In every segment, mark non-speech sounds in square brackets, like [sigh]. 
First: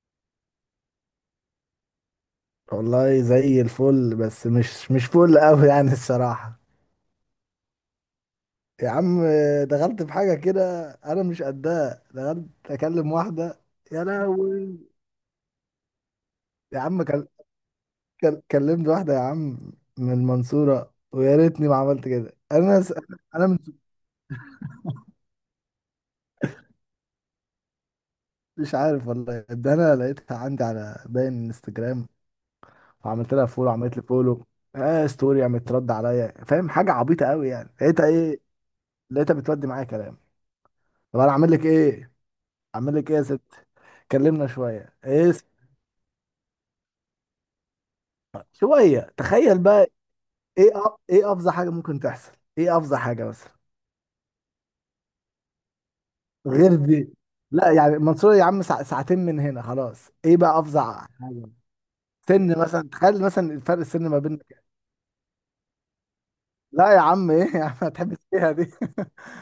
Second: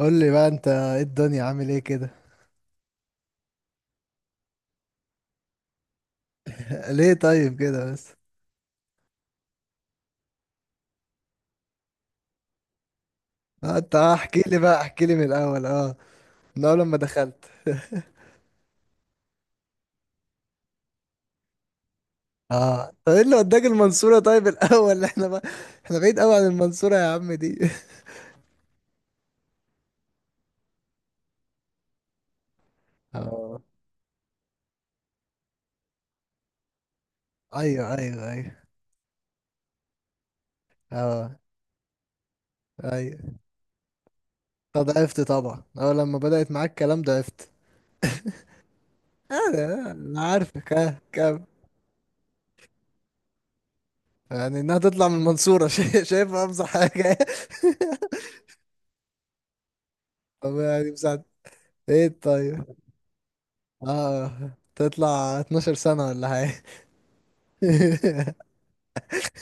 قول لي بقى انت ايه الدنيا عامل ايه كده. والله زي الفل، بس مش فل قوي يعني الصراحة. [laughs] ليه طيب كده بس؟ يا عم، دخلت في حاجة كده أنا مش قدها. دخلت أكلم واحدة. اه انت يا اه احكي لي لهوي. بقى احكي لي من الاول من اول يا لما عم دخلت. [laughs] كلمت واحدة يا عم من المنصورة، ويا ريتني ما عملت كده. أنا اه، س... طب ايه اللي أنا وداك مش المنصورة طيب الاول؟ [laughs] احنا بقى احنا بعيد قوي عن المنصورة يا عم دي. [laughs] مش عارف والله. ده أنا لقيتها عندي على باين انستجرام، وعملت لها اه، فولو، عملت لي فولو. آه، ستوري عملت ترد عليا، فاهم؟ حاجة عبيطة قوي يعني. ايوه لقيتها ايوه إيه، ايوه. لقيتها بتودي معايا كلام. طب أنا اه، أعمل لك إيه؟ اعمل لك ايه ايوه. يا ست؟ كلمنا طب شويه. ضعفت طبعا، اول لما بدأت معاك الكلام ضعفت. شويه، اه تخيل بقى. اه، انا عارفك. اه ايه كم افظع حاجه ممكن تحصل؟ ايه افظع حاجه مثلا يعني انها تطلع من المنصورة. [laughs] شايفها افظع غير دي؟ حاجة. لا يعني المنصوره يا عم ساعتين من هنا، خلاص. ايه [laughs] طب بقى يعني افظع مساعد. حاجه؟ ايه سن طيب. مثلا، تخيل مثلا، الفرق السن ما بيننا اه، كام. تطلع 12 سنة ولا حاجة. لا يا عم، ايه يا عم، هتحب [laughs] فيها دي؟ [laughs]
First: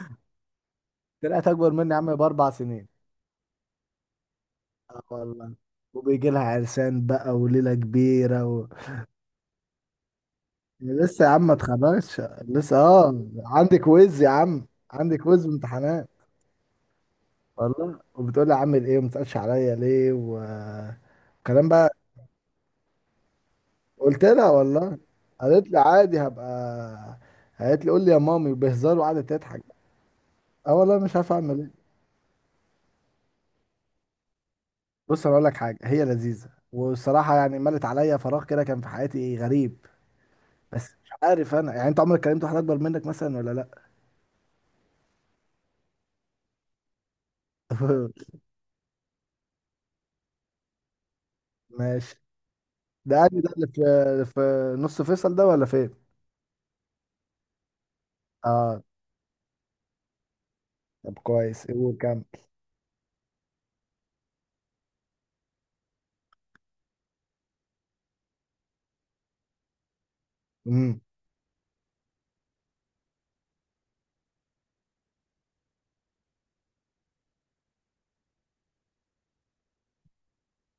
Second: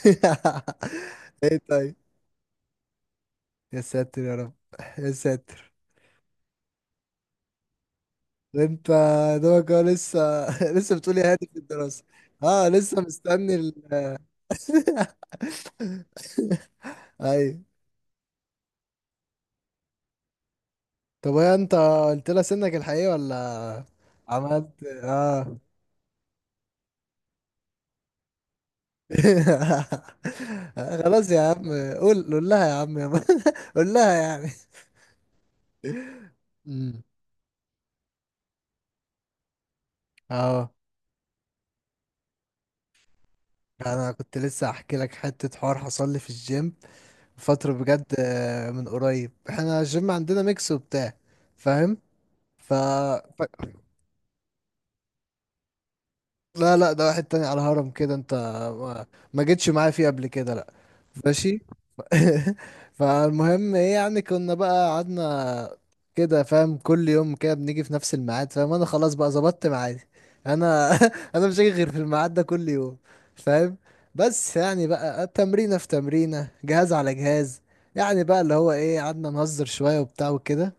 طلعت ايه اكبر مني طيب. يا عم باربع سنين. يا ساتر يا رب. اه يا والله. ساتر. وبيجي لها عرسان بقى وليله كبيره و... انت دوبك هو لسه. [laughs] لسه بتقول لسه يا يا هادي عم ما في الدراسة. اتخرجتش اه، لسه، لسه اه. مستني عندك ويز يا عم، عندك ويز وامتحانات. [laughs] ايوه. والله، وبتقول لي عامل ايه وما تسالش عليا ليه طب هي وكلام انت بقى. قلت لها سنك الحقيقي ولا قلت لها عملت والله. اه. قالت لي عادي، هبقى. قالت لي قول لي يا مامي بهزار، وقعدت تضحك. [laughs] اه والله مش خلاص عارف يا اعمل عم. ايه. قول لها يا عم يا عم. [laughs] قول لها يعني. بص انا اقول لك حاجه، هي لذيذه امم. والصراحه يعني ملت عليا، فراغ كده كان في حياتي غريب. اه، بس مش عارف انا يعني. انت عمرك كلمت واحد اكبر منك مثلا ولا لا؟ انا كنت لسه احكي لك حته حوار حصل لي في الجيم فتره بجد. [laughs] من قريب احنا الجيم عندنا ميكس وبتاع. فاهم؟ ماشي. ف... ده قال ده اللي في في نص فيصل ده ولا فين؟ لا لا، ده واحد تاني على هرم كده انت. اه ما, ما جيتش معايا فيه قبل كده، لا. طب ماشي. كويس، قول كمل. [laughs] فالمهم ايه، يعني كنا بقى قعدنا كده. فاهم؟ كل يوم كده بنيجي في نفس الميعاد. فاهم؟ انا خلاص بقى ظبطت ميعادي انا. [laughs] انا مش هاجي غير في الميعاد ده كل يوم. فاهم؟ بس يعني بقى تمرينة في تمرينة، جهاز على جهاز. يعني بقى اللي هو ايه، قعدنا نهزر شوية وبتاع وكده.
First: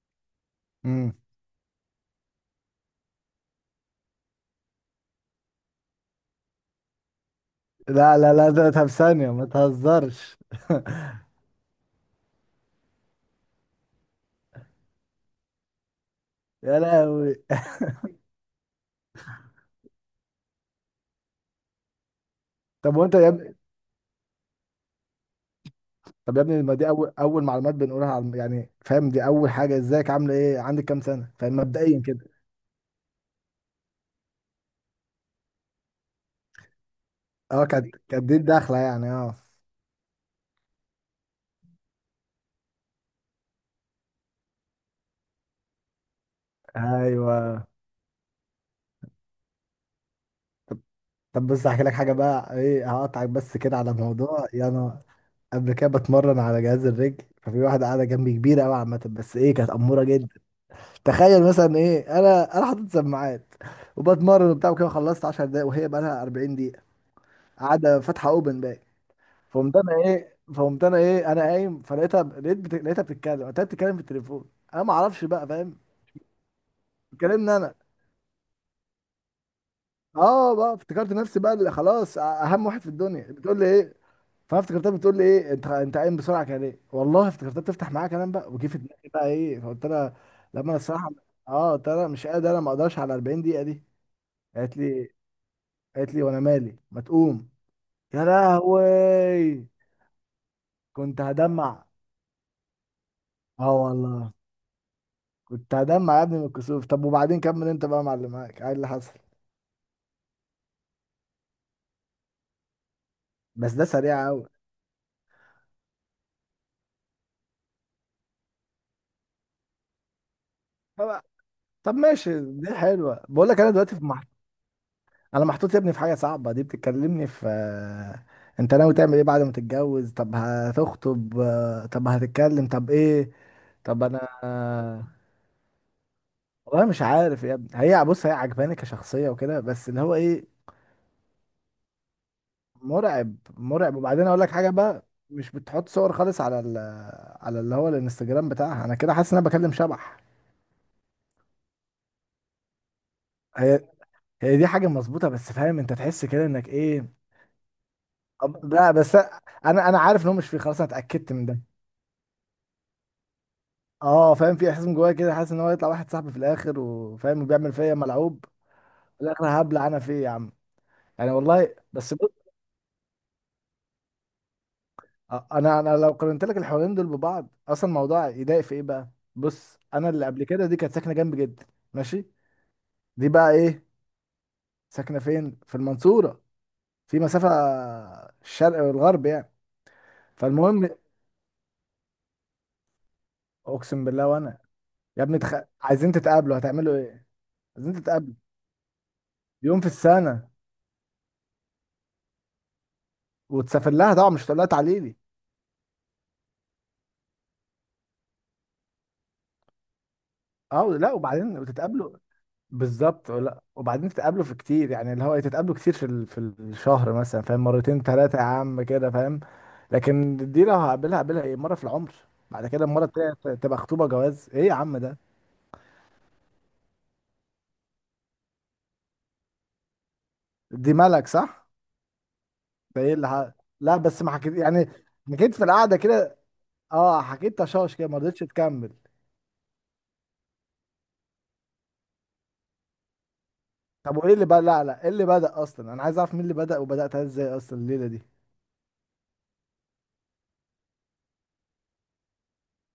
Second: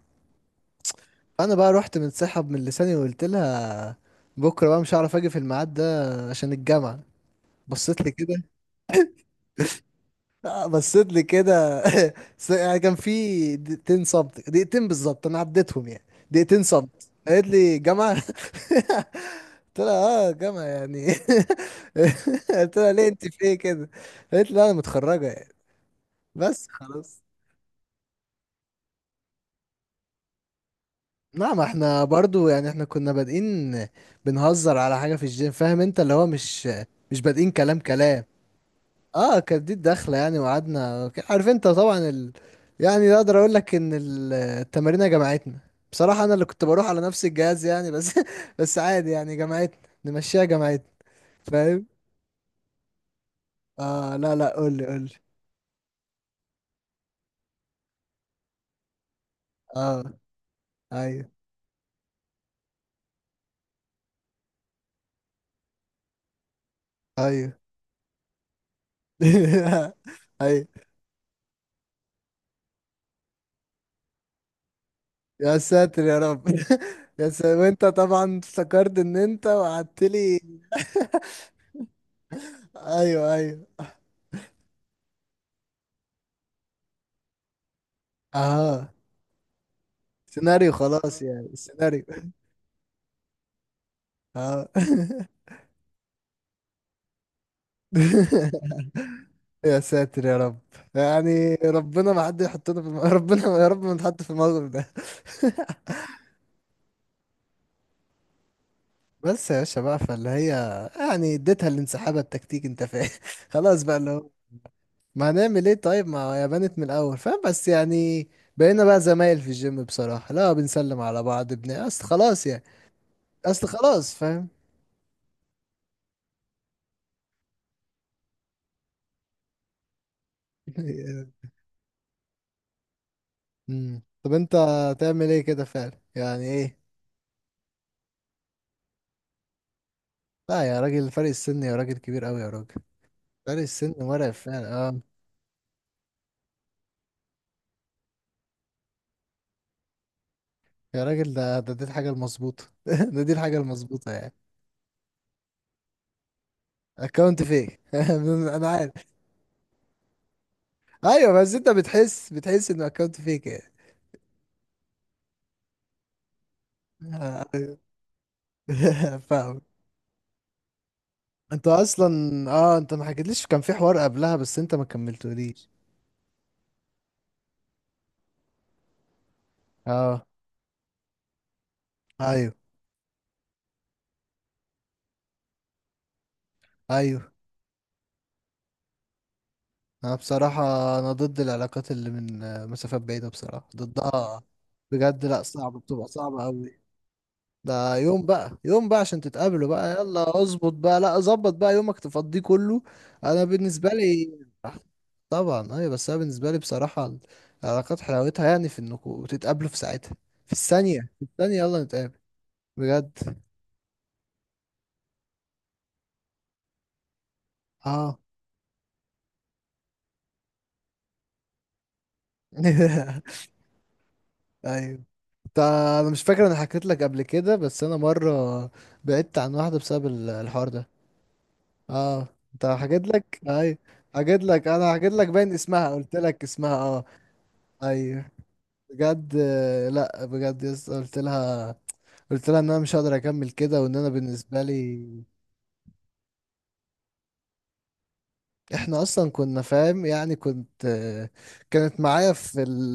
امم. انا بقى رحت منسحب من لساني وقلت لها بكره بقى مش هعرف اجي في الميعاد ده عشان الجامعه. بصيت لي لا لا كده. لا ده، طب ثانية ما تهزرش. بصيت لي كده. [laughs] يعني كان في دقيقتين صمت، دقيقتين بالظبط انا عديتهم يعني. دقيقتين يا صمت، لهوي. قالت لي جامعه؟ [laughs] قلت لها اه جامعه يعني. [laughs] قلت لها طب ليه، وانت انت يا في ابني؟ ايه كده؟ قالت لي لا انا متخرجه يعني. طب يا ابني، بس ما دي اول خلاص. اول معلومات بنقولها على يعني فاهم؟ دي اول حاجة، ازيك، عاملة ايه، عندك كام سنة، لا، فاهم؟ ما مبدئيا احنا كده. برضو يعني احنا كنا بادئين بنهزر على حاجة في الجيم. فاهم انت اللي هو، مش مش بادئين اه كلام كانت كلام. كانت دي الدخلة يعني، اه. اه، كانت دي الدخلة يعني، وقعدنا عارف انت طبعا يعني اقدر اقول لك ان التمارين جمعتنا. بصراحة انا اللي كنت بروح على نفس الجهاز ايوه. يعني، بس [laughs] بس عادي يعني، جمعتنا نمشيها، جمعتنا. طب بص احكي فاهم؟ لك حاجة بقى، ايه، هقطعك بس كده على اه لا موضوع لا، يعني. قول لي انا قول لي. قبل كده بتمرن على جهاز الرجل، ففي واحدة قاعدة جنبي كبيرة قوي عامة، بس ايه، كانت اه، أمورة جدا. ايوه تخيل مثلا ايه، انا حاطط سماعات وبتمرن وبتاع وكده، خلصت 10 دقايق وهي بقى لها 40 دقيقة ايوه. قاعده فاتحه اوبن بقى. فقمت انا [laughs] ايه ايوه. فقمت انا ايه انا قايم، فلقيتها، لقيتها بتتكلم. قلت لها بتتكلم في التليفون، انا ما اعرفش بقى، يا فاهم؟ ساتر يا رب. [laughs] يا بتكلمني ساتر. انا. وانت طبعا افتكرت ان انت وقعدت لي. اه بقى افتكرت نفسي بقى اللي خلاص اهم واحد في الدنيا، ايوه بتقول ايوه. لي ايه. فانا افتكرتها بتقول لي ايه انت، قايم بسرعه كده ليه، والله افتكرتها بتفتح معايا كلام بقى، وجه في اه، دماغي بقى ايه فقلت لها لما سيناريو الصراحه، خلاص، يعني اه قلت السيناريو. لها مش قادر، انا ما اقدرش على 40 دقيقه دي. اه. قالت لي قالت لي وانا مالي، ما تقوم. يا [laughs] لهوي. يا ساتر يا رب. كنت يعني هدمع. ربنا ما حد يحطنا في [laughs] ربنا يا اه رب ما نتحط في والله الموقف ده. كنت [laughs] هدمع يا ابني من الكسوف. طب وبعدين كمل انت بقى يا معلم، معاك ايه اللي حصل؟ بس يا باشا بقى، فاللي هي يعني اديتها الانسحاب التكتيكي انت فاهم. [laughs] بس خلاص ده بقى، اللي سريع هو قوي. ما هنعمل ايه طيب، ما هي بنت من الاول. فاهم بس يعني بقينا بقى زمايل في الجيم، بصراحة لا بنسلم طب على بعض، ابن طب اصل ماشي، خلاص يعني. دي حلوه. بقول لك اصل انا دلوقتي في خلاص فاهم. انا محطوط يا ابني في حاجه صعبه. دي بتتكلمني في آه، انت ناوي تعمل ايه بعد ما تتجوز، طب هتخطب، [laughs] آه، طب هتتكلم، طب ايه. أمم. طب انا، طب انت آه، تعمل ايه كده فعلا يعني ايه؟ والله مش عارف يا ابني. هي بص، هي عجباني كشخصيه وكده، بس اللي هو ايه، لا يا راجل، فرق السن يا راجل كبير قوي يا راجل. مرعب. فرق السن مرعب. وبعدين مرعب اقول لك حاجه فعلا اه. بقى، مش بتحط صور خالص على على اللي هو الانستجرام بتاعها. انا كده حاسس ان انا بكلم شبح. يا راجل، ده دي الحاجة المظبوطة. [laughs] دي الحاجة هي المظبوطة يعني. هي دي حاجه مظبوطه، بس فاهم انت، تحس كده انك ايه. اكونت فيك. [laughs] أب- انا لا عارف. بس انا انا عارف ان هو مش فيه، خلاص انا ايوه، اتاكدت من بس ده. انت بتحس انه اكونت فيك يعني. اه فاهم، في احساس من جوايا كده، حاسس ان هو يطلع واحد صاحبي في الاخر، وفاهم بيعمل فيا ملعوب. [laughs] في فاهم؟ الاخر هبلع انا فيه يا عم. يعني انت والله. اصلا بس بص، اه، انت ما حكيتليش كان في حوار قبلها بس انت ما كملتوليش. انا لو قارنت لك الحوارين دول ببعض، اصلا الموضوع يضايق في ايه بقى. بص، انا اه، اللي قبل كده دي كانت ساكنه جنبي جدا. ماشي. ايوه دي بقى ايه، ساكنه فين، في المنصوره، في ايوه. مسافه الشرق والغرب يعني. انا بصراحة فالمهم. انا ضد العلاقات اللي من مسافات بعيدة، بصراحة اقسم بالله. ضدها. وانا يا بجد، ابني لا صعبة، بتبقى عايزين صعبة تتقابلوا قوي. هتعملوا ايه؟ عايزين ده يوم تتقابلوا بقى، يوم بقى عشان تتقابلوا يوم في بقى، يلا السنة؟ اظبط بقى، لا ظبط بقى يومك تفضيه كله. انا بالنسبة وتسافر لها طبعا، لي. مش هتقول لها [laughs] تعالي لي. طبعا ايوه. بس انا بالنسبة لي بصراحة العلاقات حلاوتها يعني في انكم تتقابلوا في ساعتها، في اه الثانية، لا، في الثانية وبعدين يلا وتتقابلوا نتقابل. بجد بالظبط. لا، وبعدين تتقابلوا في كتير يعني اللي هو إيه، تتقابلوا كتير في في الشهر مثلا، فاهم، مرتين اه. ثلاثة يا عم كده، فاهم. لكن دي لو هقابلها هقابلها ايه، مرة في العمر. بعد كده المرة [laughs] التانية تبقى خطوبة جواز، ايه يا عم ايوه. ده. انا مش فاكر انا حكيت لك قبل كده بس، انا مره بعدت عن واحده بسبب الحوار ده. دي ملك، صح. اه. انت ده حكيت ايه لك ايوه. لا بس ما حكيت حكيت لك يعني. انا حكيت لك باين حكيت في اسمها، القعدة قلت كده. لك اسمها اه. اه حكيت تشاش كده، ما ايوه رضيتش تكمل. بجد. لا بجد يس. قلت لها قلت لها ان انا مش هقدر اكمل كده، وان انا طب وايه اللي بدأ، بالنسبه لا لي ايه اللي بدأ اصلا، انا عايز اعرف مين اللي بدأ، وبدأتها ازاي اصلا الليلة دي. احنا اصلا كنا فاهم يعني. كنت كانت معايا في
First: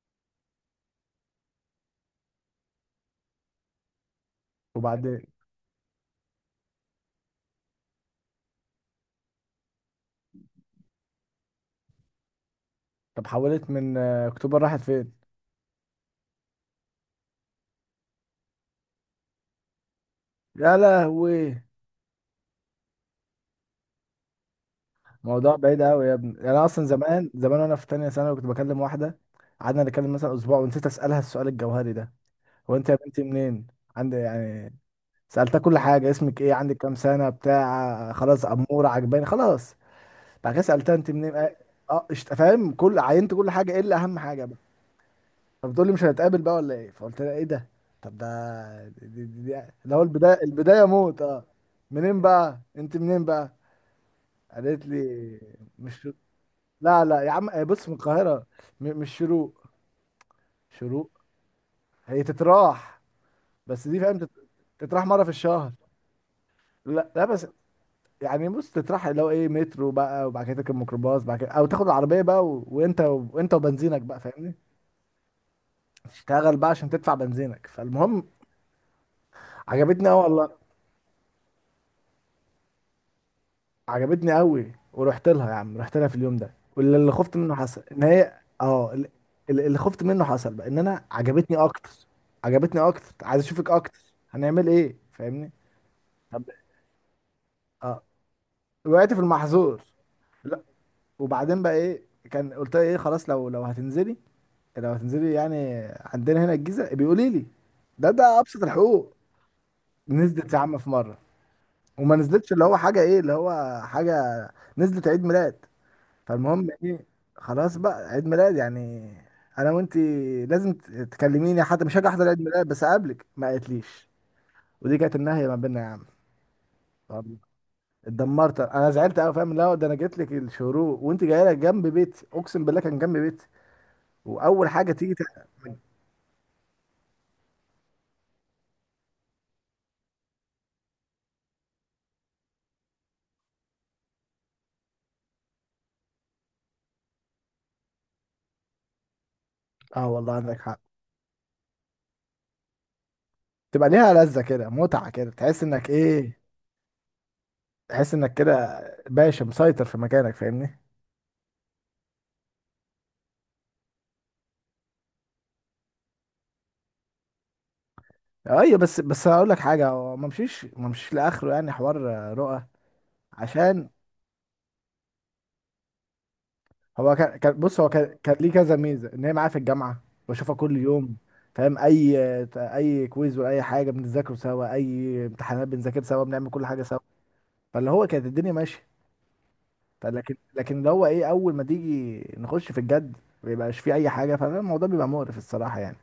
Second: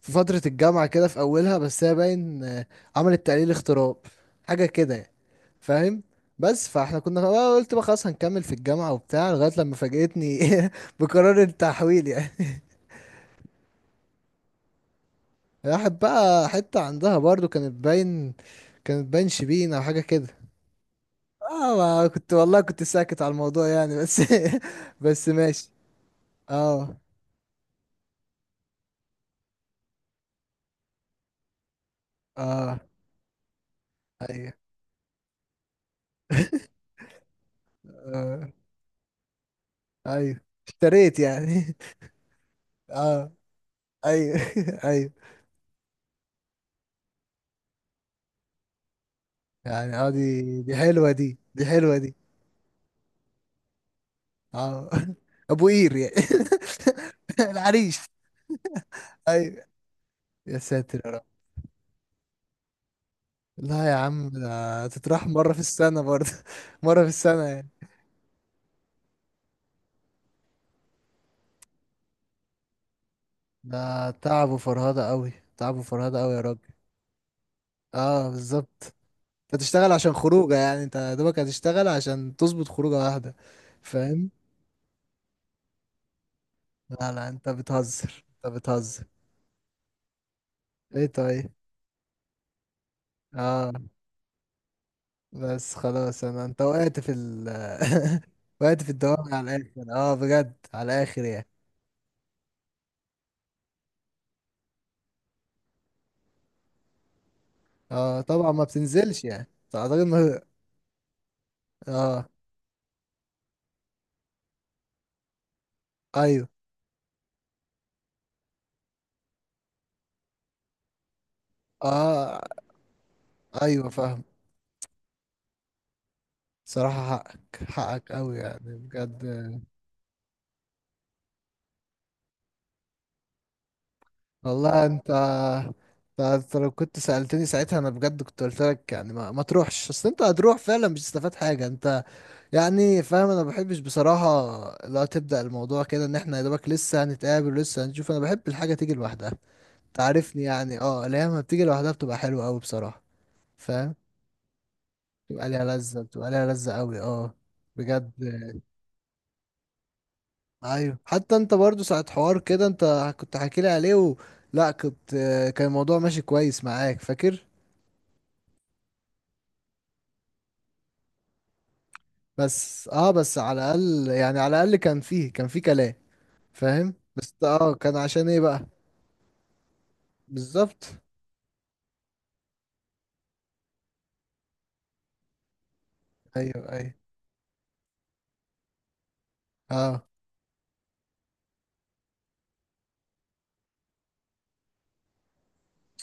في فتره الجامعه كده في اولها، بس هي باين عملت تقليل اغتراب، حاجه كده يعني. وبعدين فاهم؟ بس فاحنا كنا بقى، قلت بقى خلاص هنكمل في الجامعة وبتاع، لغاية لما فاجأتني [laughs] بقرار التحويل يعني. [laughs] طب حولت من آه، اكتوبر راحت فين؟ راحت بقى حتة عندها برضو، كانت باين شبين او حاجة كده. يا لهوي. اه ما كنت، والله كنت ساكت على الموضوع يعني، بس [laughs] بس موضوع ماشي. بعيد قوي يا ابني يعني. انا اصلا اه. زمان زمان وانا في تانية ثانوي كنت بكلم واحدة، قعدنا نتكلم مثلا اسبوع، ونسيت اسالها السؤال الجوهري ده، هو اه انت يا بنتي منين؟ عندي ايوه. يعني. سالتها كل حاجة، اسمك ايه، عندك [laughs] كام سنة، بتاع، خلاص، آه. امورة، عجباني، خلاص. ايوه. بعد كده سالتها انت اشتريت منين، اه، يعني. آه، فاهم؟ [laughs] كل اه. عينت كل حاجة الا اهم ايوه. حاجة. [laughs] ايوه. فبتقول لي مش هنتقابل بقى ولا ايه، فقلت لها ايه ده. طب ده دي اللي يعني هو اه، البدايه، دي البدايه حلوة، موت دي اه. دي حلوة دي. منين بقى، انت منين بقى؟ قالت اه. لي [laughs] ابو قير مش، يعني. لا لا يا [laughs] عم، آه، بص من العريش. القاهره. مش شروق. ايوه. يا ساتر يا شروق. رب. هي تتراح. بس لا يا دي فاهم عم، ده تتراح مره تتراح في مرة في الشهر. السنة برضه. [laughs] مرة في لا لا السنة بس يعني. يعني بص، تتراح اللي هو ايه، مترو بقى، وبعد كده تركب ميكروباص، بعد كده او تاخد العربيه بقى و... وانت ده وبنزينك بقى، تعب فاهمني. وفرهدة قوي، تعب وفرهدة قوي يا تشتغل راجل. بقى عشان تدفع بنزينك. فالمهم، اه بالظبط. انت تشتغل عجبتني عشان قوي والله. خروجه يعني، انت يا دوبك هتشتغل عشان تظبط خروجه واحده. فاهم؟ عجبتني قوي، ورحت لها يا عم، رحت لها في اليوم ده، واللي لا اللي لا، خفت انت منه حصل. ان بتهزر هي انت اه بتهزر. اللي اللي خفت منه حصل بقى، ان انا ايه طيب عجبتني اكتر. عجبتني اكتر، عايز اشوفك اه. اكتر، هنعمل ايه، فاهمني. بس خلاص، طب انا انت وقعت في ال… اه، [laughs] وقعت في وقعت في الدوام على المحظور. الاخر، اه بجد لا على الاخر يعني. وبعدين بقى ايه، كان قلت لها ايه، خلاص لو هتنزلي، لو هتنزلي يعني، عندنا هنا الجيزه بيقولي لي، ده اه طبعا ابسط ما الحقوق. بتنزلش يعني. اعتقد ما. نزلت يا عم في مره، وما اه نزلتش اللي هو حاجه ايه اللي هو حاجه، نزلت عيد ميلاد. ايوه. فالمهم ايه، خلاص بقى عيد ميلاد يعني، انا وانتي لازم تكلميني حتى، مش هاجي احضر اه عيد ميلاد بس اقابلك، ما ايوه قالتليش. فاهم. ودي كانت النهايه ما بيننا يا عم. صراحة والله حقك، حقك قوي اتدمرت يعني انا، زعلت بجد. قوي، فاهم، لا ده انا جيت لك الشروق وانت جايه لك جنب بيتي، اقسم بالله كان جنب بيتي. واول والله حاجه انت، تيجي انت، أنت لو كنت سألتني ساعتها انا بجد كنت قلت لك يعني ما تروحش، اصل انت هتروح فعلا مش هتستفاد حاجة انت يعني. فاهم؟ انا ما بحبش بصراحة لا تبدأ الموضوع كده، ان احنا يا دوبك لسه هنتقابل ولسه هنشوف. انا بحب الحاجة تيجي لوحدها، اه والله تعرفني عندك يعني، حق. اه اللي هي لما بتيجي لوحدها بتبقى حلوة قوي بصراحة. تبقى فاهم؟ ليها لذه كده، متعه كده، بتبقى تحس ليها انك لذة بتبقى ايه، ليها لذة قوي اه. بجد. تحس انك كده باشا مسيطر في مكانك، فاهمني. ايوه حتى انت برضو ساعة حوار كده انت كنت حاكي لي عليه و… لا كنت، كان الموضوع ماشي كويس معاك فاكر. ايوه بس، هقول لك حاجه، هو ما مشيش لاخره يعني حوار رؤى. بس اه، بس على عشان الاقل يعني، على الاقل كان فيه، كان فيه كلام. فاهم؟ هو بس كان اه، بص، هو كان كان عشان كان ايه ليه بقى؟ كذا ميزه، ان هي معايا في الجامعه، بشوفها كل بالظبط. يوم، فاهم؟ اي اي كويز، ولا اي حاجه بنذاكره سوا، اي امتحانات بنذاكر سوا، بنعمل كل ايوه حاجه ايوه سوا. فاللي هو كانت الدنيا ماشيه. اه. لكن اللي هو ايه، اول ما تيجي نخش في الجد، ما بيبقاش فيه اي حاجه، فالموضوع بيبقى مقرف الصراحه يعني.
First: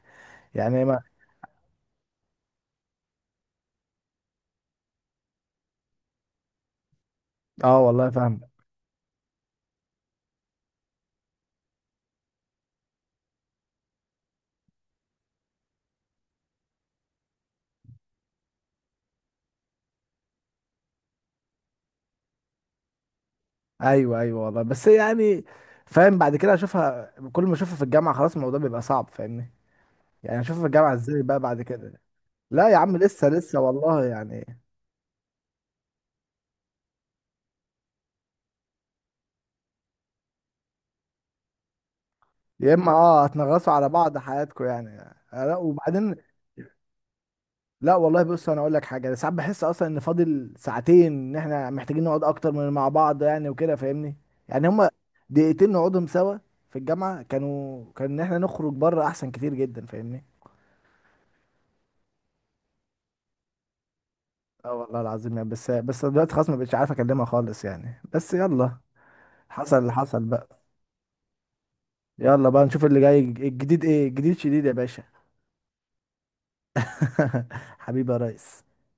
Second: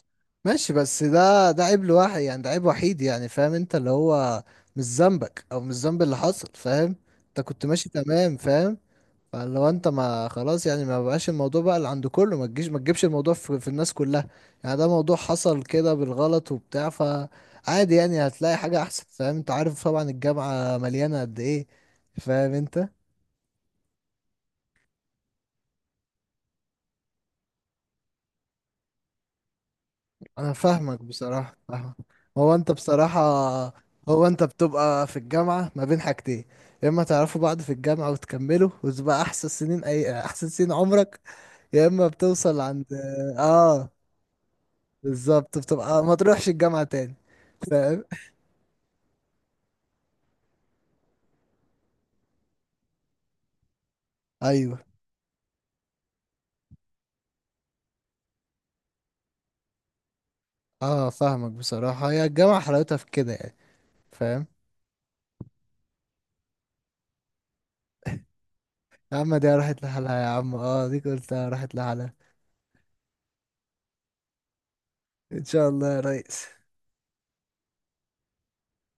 ماشي، يعني ما. بس ده ده عيب لواحد يعني، ده عيب وحيد يعني. فاهم انت اللي هو مش ذنبك، او مش ذنب اللي حصل. فاهم؟ انت كنت اه ماشي والله تمام. فاهم. فاهم؟ فلو انت ما خلاص يعني، ما بقاش الموضوع بقى اللي عند كله، ما تجيش ما تجيبش الموضوع في الناس كلها يعني. ده موضوع حصل كده بالغلط وبتاع، فعادي يعني هتلاقي حاجة احسن. فاهم انت؟ عارف طبعا الجامعة مليانة قد ايه. فاهم انت. ايوه ايوه والله، بس يعني فاهم، بعد كده اشوفها كل ما اشوفها في الجامعه، خلاص الموضوع بيبقى صعب، فاهمني. يعني انا اشوفها في الجامعه فاهمك ازاي بقى بصراحة، بعد فاهمك. كده. هو لا انت يا عم، بصراحة، لسه لسه والله هو انت يعني. بتبقى في الجامعة ما بين حاجتين: يا اما تعرفوا بعض في الجامعة وتكملوا، وتبقى احسن سنين، اي احسن سنين عمرك، يا اما بتوصل يا عند اما اه هتنغصوا على اه، بعض حياتكم يعني. آه، لا بالظبط، بتبقى ما وبعدين، تروحش الجامعة تاني. لا فاهم؟ والله بص انا اقول لك حاجه، أنا ساعات بحس اصلا ان فاضل ساعتين، ان احنا محتاجين نقعد اكتر من مع بعض يعني وكده، فاهمني. يعني ايوه. هما دقيقتين نقعدهم سوا في الجامعه، كانوا كان، ان احنا نخرج بره احسن كتير جدا، فاهمني. اه فاهمك بصراحة، هي الجامعة حلاوتها في كده يعني. فاهم؟ اه والله العظيم يعني، بس بس دلوقتي خلاص ما بقتش عارف اكلمها خالص يعني، بس يلا، يا عم دي حصل راحت اللي لحالها حصل يا عم، بقى، اه دي قلتها راحت لحالها. يلا بقى نشوف اللي جاي، الجديد ايه، الجديد شديد يا باشا. ان شاء الله يا ريس. [laughs] حبيبي يا ريس.